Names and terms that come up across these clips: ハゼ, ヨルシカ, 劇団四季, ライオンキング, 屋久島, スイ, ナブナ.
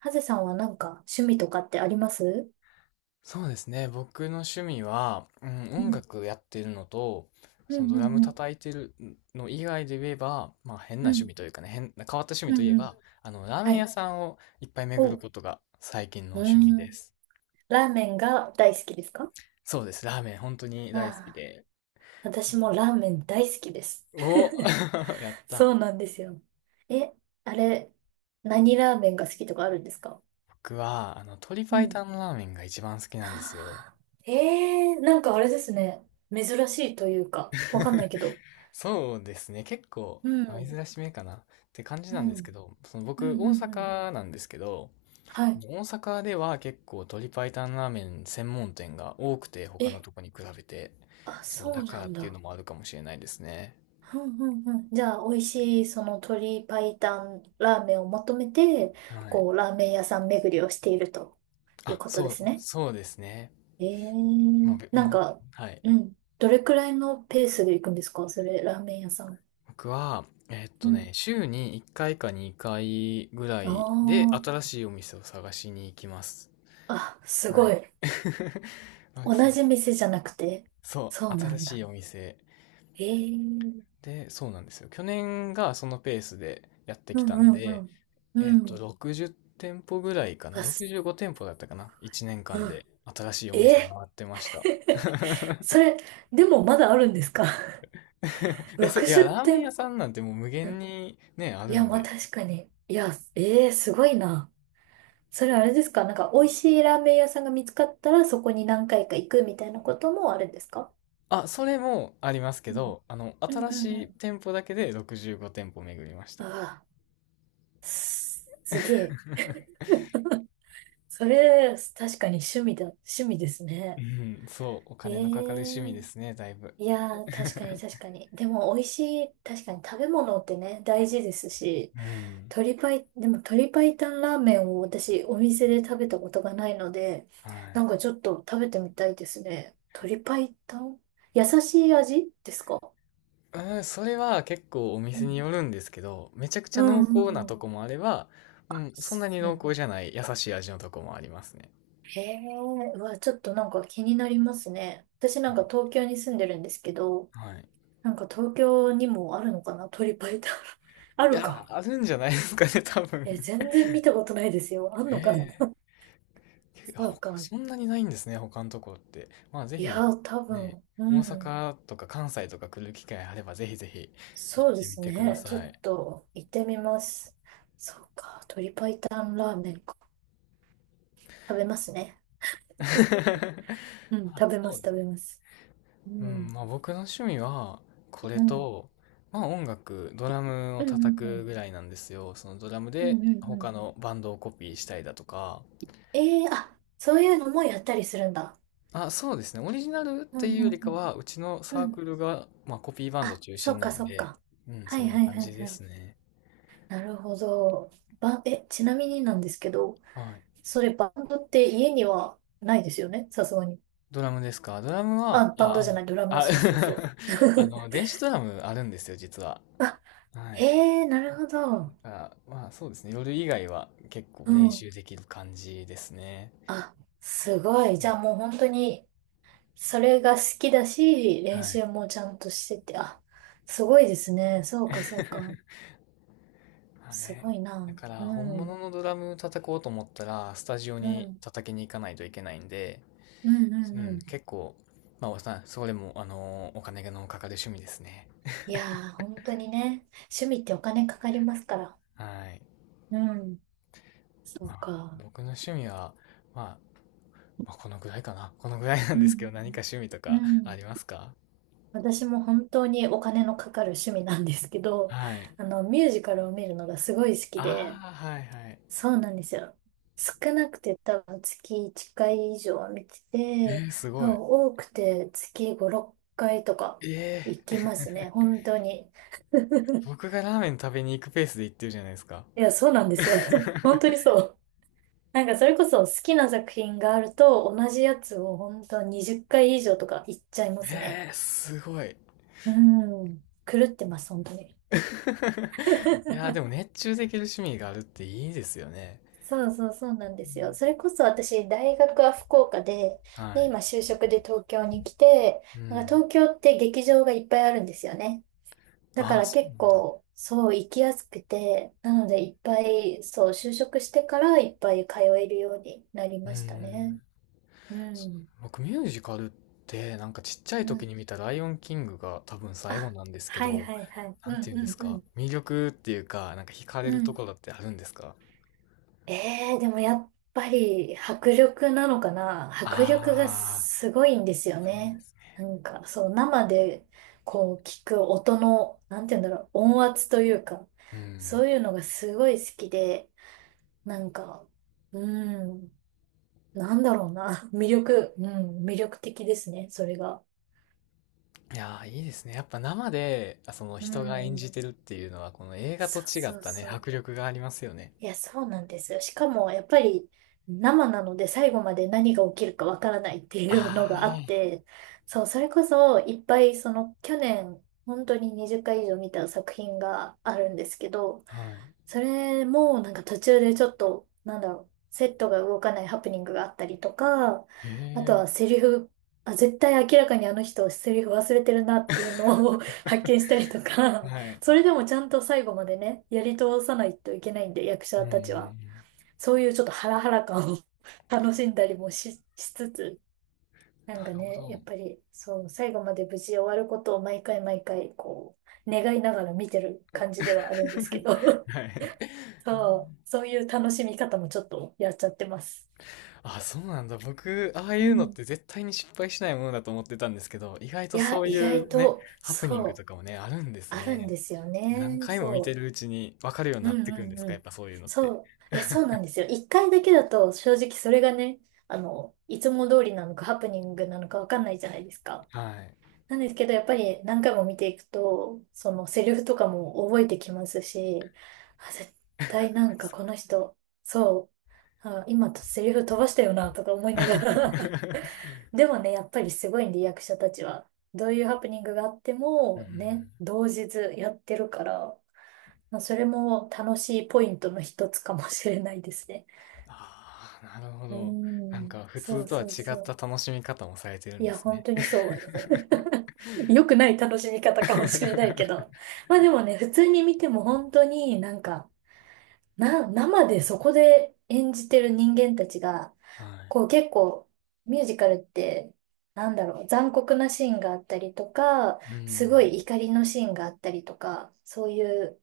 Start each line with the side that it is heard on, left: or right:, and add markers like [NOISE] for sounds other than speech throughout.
right: ハゼさんはなんか趣味とかってあります？
left: そうですね。僕の趣味は、
right: う
left: 音
right: ん。
left: 楽やってるのと、
right: う
left: その
right: ん
left: ド
right: う
left: ラ
right: ん
left: ム
right: うん。
left: 叩いてるの以外で言えば、まあ変な
right: う
left: 趣
right: ん。
left: 味というかね、変わった趣味
right: う
left: といえ
right: んう
left: ば、
right: ん。
left: ラーメ
right: は
left: ン屋
right: い。
left: さんをいっぱい巡
right: お
left: る
right: う。
left: ことが最近の
right: ー
left: 趣味
right: ん。
left: です。
right: ラーメンが大好きですか？
left: そうです。ラーメン本当に
right: あ
left: 大好き
right: あ。
left: で。
right: 私もラーメン大好きです。
left: お
right: [LAUGHS]
left: [LAUGHS] やった。
right: そうなんですよ。え、あれ、何ラーメンが好きとかあるんですか？
left: 僕は、鶏
right: う
left: 白湯の
right: ん。
left: ラーメンが一番好きなんですよ。
right: はあ、なんかあれですね。珍しいというか、わかんないけど。
left: そうですね。結構、
right: う
left: まあ
right: ん。
left: 珍しめかなって感じ
right: う
left: なんですけ
right: ん。
left: ど、
right: う
left: 僕、
right: んう
left: 大
right: んうん。
left: 阪なんですけど、
right: はい。
left: 大阪では結構鶏白湯ラーメン専門店が多くて、他の
right: え、
left: とこに比べて
right: あ、
left: そう
right: そ
left: だ
right: う
left: か
right: な
left: らっ
right: ん
left: ていう
right: だ。
left: のもあるかもしれないですね。
right: うんうんうん、じゃあ、美味しい、その鶏白湯ラーメンを求めて、
left: はい。
right: こう、ラーメン屋さん巡りをしているという
left: あ、
right: ことで
left: そう
right: すね。
left: そうですね。
right: え
left: まあ、
right: ーなんか、
left: はい。
right: うん。どれくらいのペースで行くんですか、それ、ラーメン屋さん。
left: 僕は
right: うん。
left: 週に1回か2回ぐらいで
right: あ
left: 新しいお店を探しに行きます。
right: あ、あ、す
left: は
right: ご
left: い。
right: い。
left: [LAUGHS] まあそ
right: 同
left: う
right: じ店じゃなくて。
left: そ
right: そう
left: う、
right: な
left: 新
right: ん
left: しい
right: だ。
left: お店
right: ええ、
left: で、そうなんですよ。去年がそのペースでやって
right: う
left: き
right: ん
left: た
right: う
left: ん
right: んう
left: で、
right: ん。うん。
left: 60店舗ぐらいかな。
right: あ、す、
left: 65店舗だったかな。1年
right: う
left: 間
right: ん。
left: で新しいお店
right: え
left: 回
right: ー
left: ってました。[LAUGHS]
right: [LAUGHS] それ、でもまだあるんですか？
left: いや、ラ
right: 60 [LAUGHS]
left: ーメン
right: 店
left: 屋さ
right: 舗。
left: んなんてもう無限にね、あ
right: い
left: る
right: や、
left: ん
right: まあ
left: で。
right: 確かに。いや、ええーすごいな。それあれですか、なんか美味しいラーメン屋さんが見つかったらそこに何回か行くみたいなこともあるんですか？
left: あ、それもありますけ
right: うん
left: ど、
right: うんうん
left: 新
right: う
left: しい
right: ん。
left: 店舗だけで65店舗巡りました。
right: ああ、す、すげえ。それ、確かに趣味です
left: う
right: ね。
left: ん、そう、お
right: え
left: 金のかかる趣味
right: え、
left: ですね、だいぶ。
right: いやー、確かに確かに。でも美味しい、確かに食べ物ってね、大事ですし、
left: うん、
right: 鶏パイ、でも鶏白湯ラーメンを私お店で食べたことがないので、
left: は
right: な
left: い。
right: んかちょっと食べてみたいですね。鶏白湯、優しい味ですか？
left: うん、それは結構お
right: う
left: 店に
right: ん。
left: よるんですけど、めちゃくち
right: う
left: ゃ
right: ん
left: 濃
right: う
left: 厚な
right: んう
left: と
right: ん。
left: こもあれば、うん、そん
right: そ
left: なに
right: うな
left: 濃
right: ん
left: 厚じゃない優しい味のとこもありますね。
right: へえ、うわ、ちょっとなんか気になりますね。私なんか東京に住んでるんですけど、
left: はい。
right: なんか東京にもあるのかな、鳥パイタン。[LAUGHS] あ
left: い
right: る
left: や
right: か。
left: ー、あるんじゃないですかね、多
right: え、
left: 分。
right: 全然見たことないですよ。あんのかな。
left: [LAUGHS] ええ、
right: [LAUGHS] そうか。
left: そんなにないんですね、他のところって。まあ、ぜ
right: い
left: ひ、
right: や、多
left: ね、
right: 分、う
left: 大
right: ん。
left: 阪とか関西とか来る機会あれば、ぜひぜひ行っ
right: そうで
left: てみ
right: す
left: てくだ
right: ね。ちょ
left: さ
right: っ
left: い。
right: と行ってみます。そうか。鶏白湯ラーメンか。食べますね。
left: [LAUGHS]
right: うん、
left: あ、
right: 食べま
left: そ
right: す、
left: うで
right: 食
left: す。
right: べます。う
left: うん、
right: ん、
left: まあ僕の趣味は、これ
right: うん、
left: と、まあ音楽、ドラムを
right: うん、う
left: 叩
right: ん、う
left: くぐ
right: ん、
left: らいなんですよ。そのドラム
right: うん、う
left: で
right: んうん。
left: 他のバンドをコピーしたりだとか、
right: ええー、あ、そういうのもやったりするんだ。
left: あ、そうですね。オリジナルっ
right: う
left: てい
right: ん、
left: うよ
right: う
left: り
right: ん、
left: か
right: うん、
left: は、うちの
right: う
left: サーク
right: ん。
left: ルが、まあ、コピーバンド
right: あ、
left: 中
right: そ
left: 心
right: っ
left: な
right: か、
left: ん
right: そっ
left: で、
right: か。
left: うん、
right: は
left: そん
right: い、
left: な
right: はい、
left: 感
right: はい、
left: じで
right: は
left: す
right: い。
left: ね。
right: なるほど。ちなみになんですけど、
left: はい。
right: それバンドって家にはないですよね、さすがに。
left: ドラムですか？ドラムは、
right: あ、バンドじゃない、ドラム、
left: あ、
right: そうそうそう。
left: [LAUGHS]
right: [LAUGHS]
left: 電子ドラムあるんですよ、実は。は
right: え
left: い。
right: え、なるほど。
left: だからまあ、そうですね。夜以外は結構
right: う
left: 練
right: ん。
left: 習できる感じですね。
right: あ、すごい。じゃあもう本当に、それが好きだし、練
left: はい。
right: 習もちゃんとしてて、あ、すごいですね。そうか、そうか。
left: [LAUGHS] まあ
right: すご
left: ね。
right: いな。
left: だか
right: う
left: ら、
right: ん、
left: 本
right: うん、
left: 物のドラム叩こうと思ったら、スタジオ
right: う
left: に
right: ん、
left: 叩きに行かないといけないんで、
right: うん、
left: う
right: う
left: ん、
right: ん。
left: 結構、まあ、それも、お金のかかる趣味ですね。
right: いやー、本当にね、趣味ってお金かかりますから。
left: はい。
right: うん、そ
left: ま
right: う
left: あ、
right: か。
left: 僕の趣味は、まあ、まあ、このぐらいかな。このぐらいなん
right: う
left: ですけ
right: ん、
left: ど、何か趣味と
right: うん。う
left: かあ
right: ん、
left: りますか？
right: 私も本当にお金のかかる趣味なんですけど、
left: はい。
right: ミュージカルを見るのがすごい好きで、
left: ああ、はいはい。
right: そうなんですよ。少なくて多分月1回以上は見て
left: え
right: て、
left: ー、す
right: 多
left: ご
right: 分
left: い。
right: 多くて月5、6回とか
left: え
right: 行き
left: ー、
right: ますね。本当に。[LAUGHS]
left: 僕がラーメン食べに行くペースで行ってるじゃないですか。
right: いや、そうなんですよ。[LAUGHS] 本当に
left: [LAUGHS]
right: そう。なんかそれこそ好きな作品があると同じやつを本当20回以上とか行っちゃいますね。
left: えー、すごい。[LAUGHS]
right: うん。狂ってます、本当に。
left: いやー、で
right: [LAUGHS]
left: も熱中できる趣味があるっていいですよね。
right: そうそうそうなんですよ。それこそ私、大学は福岡で、
left: うん、は
right: で、
left: い。
right: 今就職で東京に来て、
left: う
right: なんか
left: ん。
right: 東京って劇場がいっぱいあるんですよね。だか
left: ああ、
right: ら
left: そう
right: 結
left: なんだ。
right: 構、そう、行きやすくて、なのでいっぱい、そう、就職してからいっぱい通えるようになり
left: う
right: ました
left: ん。
right: ね。うん。
left: 僕ミュージカルってなんかちっちゃい
right: う
left: 時
right: ん。
left: に見た「ライオンキング」が多分最後
right: あ、
left: なんですけ
right: はい
left: ど、
right: はいはい。
left: な
right: う
left: ん
right: ん
left: て言うん
right: う
left: です
right: んう
left: か、
right: ん。
left: 魅力っていうか、なんか惹かれる
right: う
left: と
right: ん、
left: ころってあるんですか？
right: ええ、でもやっぱり迫力なのかな、迫力が
left: ああ
right: すごいんですよね。なんか、そう、生でこう聞く音の、なんて言うんだろう、音圧というか、
left: ー、うん。
right: そういうのがすごい好きで、なんか、うん、なんだろうな、[LAUGHS] 魅力、うん、魅力的ですね、それが。
left: いやー、いいですね。やっぱ生で、その
right: う
left: 人が演
right: ん、
left: じてるっていうのは、この映画と
right: そう
left: 違っ
right: そう
left: たね、
right: そ
left: 迫
right: う。
left: 力がありますよね。
right: いや、そうなんですよ。しかも、やっぱり生なので最後まで何が起きるかわからないっていうのがあっ
left: あ
right: て、そう、それこそいっぱい、その去年、本当に20回以上見た作品があるんですけど、
left: あ、はい。
right: それもなんか途中でちょっと、なんだろう、セットが動かないハプニングがあったりとか、
left: へ
right: あと
left: え、
right: はセリフ、あ、絶対明らかにあの人セリフ忘れてるなっていうのを [LAUGHS] 発見したりとか、
left: はい。
right: それでもちゃんと最後までね、やり通さないといけないんで、役
left: う
right: 者
left: んうんう
right: たちは。
left: ん。
right: そういうちょっとハラハラ感を [LAUGHS] 楽しんだりもし、しつつ、なん
left: な
right: か
left: るほ
right: ね、やっ
left: ど。
right: ぱり、そう、最後まで無事終わることを毎回毎回、こう、願いながら見てる感じではあるんですけ
left: [LAUGHS]
right: ど、
left: はい。
right: [LAUGHS]
left: [LAUGHS] あー
right: そう、そういう楽しみ方もちょっとやっちゃってます。
left: あ、そうなんだ。僕、ああ
right: う
left: いうのっ
right: ん。
left: て絶対に失敗しないものだと思ってたんですけど、意外
right: い
left: とそ
right: や、
left: う
right: 意
left: い
right: 外
left: うね、
right: と、
left: ハプニングと
right: そう、
left: かもね、あるんです
right: あるん
left: ね。
right: ですよ
left: 何
right: ね。
left: 回も見て
right: そ
left: るう
right: う。
left: ちに分かるように
right: う
left: な
right: ん
left: ってくん
right: う
left: で
right: ん
left: す
right: う
left: か、やっ
right: ん。
left: ぱそういうのって。
right: そう。いや、そうなんですよ。一回だけだと、正直それがね、あの、いつも通りなのかハプニングなのかわかんないじゃないですか。
left: はい。
right: なんですけど、やっぱり何回も見ていくと、そのセリフとかも覚えてきますし、あ、絶対なんかこの人、そう、あ、今セリフ飛ばしたよな、とか思いながら
left: [LAUGHS]
right: [LAUGHS] でもね、やっぱりすごいんで、役者たちは。どういうハプニングがあって
left: う
right: も、
left: ん。
right: ね、同日やってるから、まあ、それも楽しいポイントの一つかもしれないですね。
left: ああ、なるほ
right: うー
left: ど。なん
right: ん、
left: か、普
right: そ
left: 通
right: う
left: とは
right: そう
left: 違
right: そ
left: った
right: う。
left: 楽しみ方もされてる
right: い
left: んで
right: や、
left: す
right: 本
left: ね。
right: 当
left: [LAUGHS]
right: にそう。良くない楽しみ方かもしれないけど。まあでもね、普通に見ても本当になんか、生でそこで演じてる人間たちが、
left: は
right: こう結構ミュージカルって、なんだろう、残酷なシーンがあったりとか、
left: い。う
right: す
left: ん。
right: ごい怒りのシーンがあったりとか、そういう、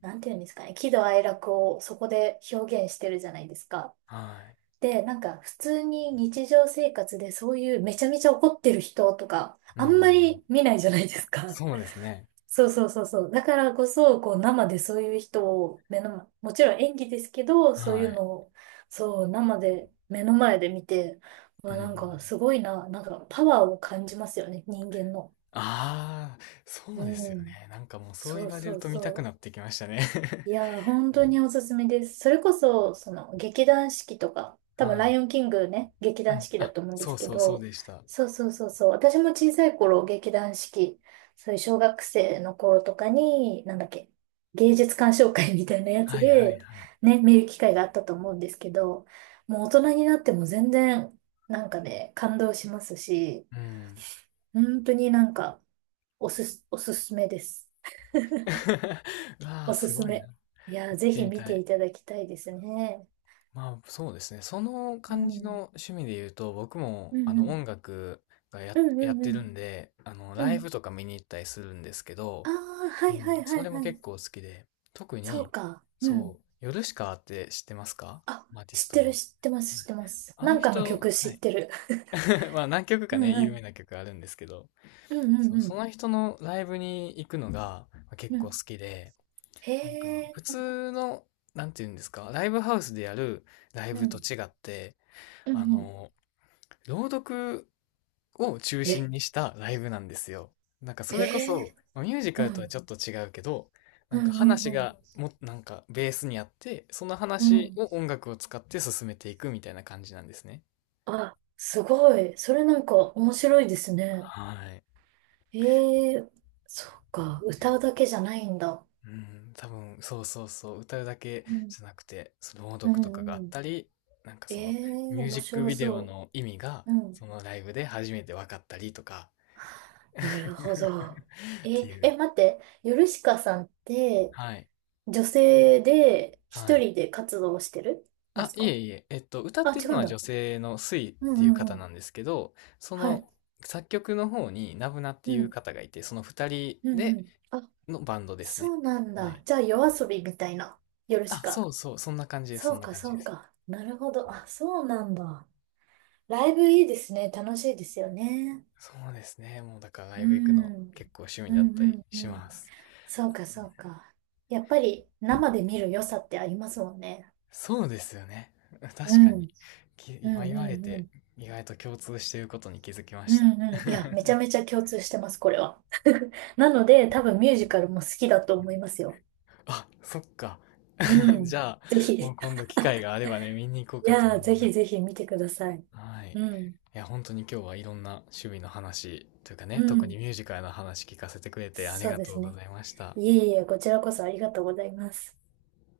right: なんていうんですかね、喜怒哀楽をそこで表現してるじゃないですか。
left: は
right: で、なんか普通に日常生活でそういうめちゃめちゃ怒ってる人とか、
left: い。う
right: あんま
left: ん。
right: り見ないじゃないですか。
left: そうですね。
right: そうそうそうそう。だからこそ、こう生でそういう人を目の前、もちろん演技ですけど、そうい
left: は
right: う
left: い。
right: のを、そう、生で、目の前で見て、ま
left: う
right: あ
left: ん。
right: なんかすごいな、なんかパワーを感じますよね、人間の。
left: ああ、そう
right: う
left: ですよ
right: ん。
left: ね。なんかもうそう
right: そ
left: 言
right: う
left: われ
right: そ
left: る
right: う
left: と見たく
right: そ
left: な
right: う。
left: ってきましたね。[LAUGHS]
right: いやー、本当におすすめです。それこそ、その、劇団四季とか、多
left: は
right: 分、ラ
left: い。
right: イオンキングね、劇
left: う
right: 団
left: ん。
right: 四季だ
left: あ、
right: と思うんで
left: そ
right: す
left: う
right: け
left: そうそう
right: ど、
left: でした。
right: そうそうそうそう、私も小さい頃、劇団四季、そういう小学生の頃とかに、なんだっけ、芸術鑑賞会みたいなやつ
left: はいはい
right: で、
left: はい。
right: ね、見る機会があったと思うんですけど、もう大人になっても全然、なんかね、感動しますし、
left: うん。
right: 本当になんか、おすすめです。
left: [LAUGHS] わあ、
right: おす
left: す
right: す
left: ごいな。
right: め。
left: 行
right: いやー、
left: っ
right: ぜ
left: て
right: ひ
left: み
right: 見
left: た
right: て
left: い。
right: いただきたいですね。
left: まあそうですね。その
right: う
left: 感じ
right: ん。
left: の趣味で言うと、僕も
right: うん
left: あ
right: う
left: の
right: ん。
left: 音楽が
right: うんう
left: やっ
right: ん
left: て
right: う
left: る
right: ん。
left: んで、あの
right: う
left: ライ
right: ん。
left: ブとか見に行ったりするんですけど、
right: ああ、は
left: う
right: い
left: ん、
right: はいは
left: そ
right: い
left: れも
right: はい。
left: 結構好きで、特
right: そ
left: に、
right: うか。うん。
left: そう、ヨルシカって知ってますか？
right: あ、
left: アーティス
right: 知っ
left: ト
right: て
left: の。
right: る、
left: は
right: 知
left: い、
right: ってます、知ってます。
left: あ
right: な
left: の
right: んかの
left: 人、
right: 曲
left: は
right: 知っ
left: い。
right: てる。
left: [LAUGHS] まあ何曲
right: [LAUGHS] う
left: かね、
right: んう
left: 有
right: ん。
left: 名な曲あるんですけど、
right: うんう
left: そ
right: ん
left: う、
right: う
left: そ
right: ん。
left: の人のライブに行くのがまあ結
right: う
left: 構好
right: ん。
left: きで、なん
right: へ
left: か普
right: え。
left: 通の、なんていうんですか、ライブハウスでやるライ
right: う
left: ブと
right: ん。
left: 違って、
right: う
left: あ
right: んうん。
left: の、朗読を中
right: え、
left: 心にしたライブなんですよ。なんかそれこ
right: へ
left: そ、
right: え。
left: まあミュージカ
right: う
left: ルとはち
right: ん。
left: ょっと違うけど、なん
right: うん
left: か
right: うん
left: 話
right: うん。
left: がも、なんかベースにあって、その
right: う
left: 話
right: ん。
left: を音楽を使って進めていくみたいな感じなんですね。
right: あ、すごい。それなんか面白いですね。
left: はい。
right: ええ、そうか。歌うだけじゃないんだ。
left: うん、多分、そうそうそう、歌うだけ
right: うん。
left: じゃなくて、その朗
right: う
left: 読とかが
right: ん
left: あっ
right: う
left: た
right: ん。
left: り、なんかそ
right: え
left: の、
right: え、
left: ミュー
right: 面
left: ジック
right: 白
left: ビデオ
right: そ
left: の意味が、
right: う。う
left: そ
right: ん。
left: のライブで初めて分かったりとか、[LAUGHS]
right: [LAUGHS] なるほ
left: っ
right: ど。え、
left: ていう。
right: え、待って。ヨルシカさんって、
left: はい。
right: 女性で
left: は
right: 一
left: い。
right: 人で活動してるま
left: あ、
right: す
left: い
right: か？
left: えいえ、歌っ
right: あ、
left: てる
right: 違
left: の
right: うん
left: は
right: だ。
left: 女性のスイっ
right: うんう
left: ていう方
right: んう
left: な
right: ん。
left: んですけど、そ
right: はい。
left: の作曲の方にナブナって
right: う
left: いう
right: ん。
left: 方がいて、その二人
right: うんう
left: で
right: ん。あ、
left: のバンドです
right: そ
left: ね。
right: うなん
left: は
right: だ。
left: い。
right: じゃあ、夜遊びみたいな。ヨルシ
left: あ、そ
right: カ。
left: うそう、そんな感じです、そん
right: そう
left: な
right: か、
left: 感じ
right: そ
left: で
right: う
left: す。
right: か。なるほど。あ、そうなんだ。ライブいいですね。楽しいですよね。
left: そうですね。もうだからラ
right: う
left: イブ行くの
right: ん。
left: 結構趣味
right: う
left: だっ
right: ん
left: た
right: う
left: り
right: んう
left: し
right: ん。
left: ます。
right: そうか、そうか。やっぱり生で見る良さってありますもんね。
left: そうですよね。[LAUGHS]
right: う
left: 確か
right: ん、
left: に。
right: う
left: 今
right: ん、
left: 言わ
right: う
left: れ
right: ん、う
left: て
right: ん。
left: 意外と共通していることに気づきま
right: う
left: した。
right: んうん。いや、
left: [LAUGHS]
right: めちゃめちゃ共通してます、これは。[LAUGHS] なので、多分ミュージカルも好きだと思いますよ。
left: あ、そっか。
right: う
left: [LAUGHS] じ
right: ん。
left: ゃあ、
right: ぜひ。
left: もう
right: い
left: 今度機会があればね、見に行こうかと思
right: や
left: い
right: ー、ぜ
left: ま
right: ひぜ
left: す。
right: ひ見てください。
left: はい。
right: うん。
left: いや、本当に今日はいろんな趣味の話というか
right: う
left: ね、特に
right: ん。
left: ミュージカルの話聞かせてくれてあり
right: そう
left: が
right: で
left: と
right: す
left: うご
right: ね。
left: ざいました。
right: いえいえ、こちらこそありがとうございます。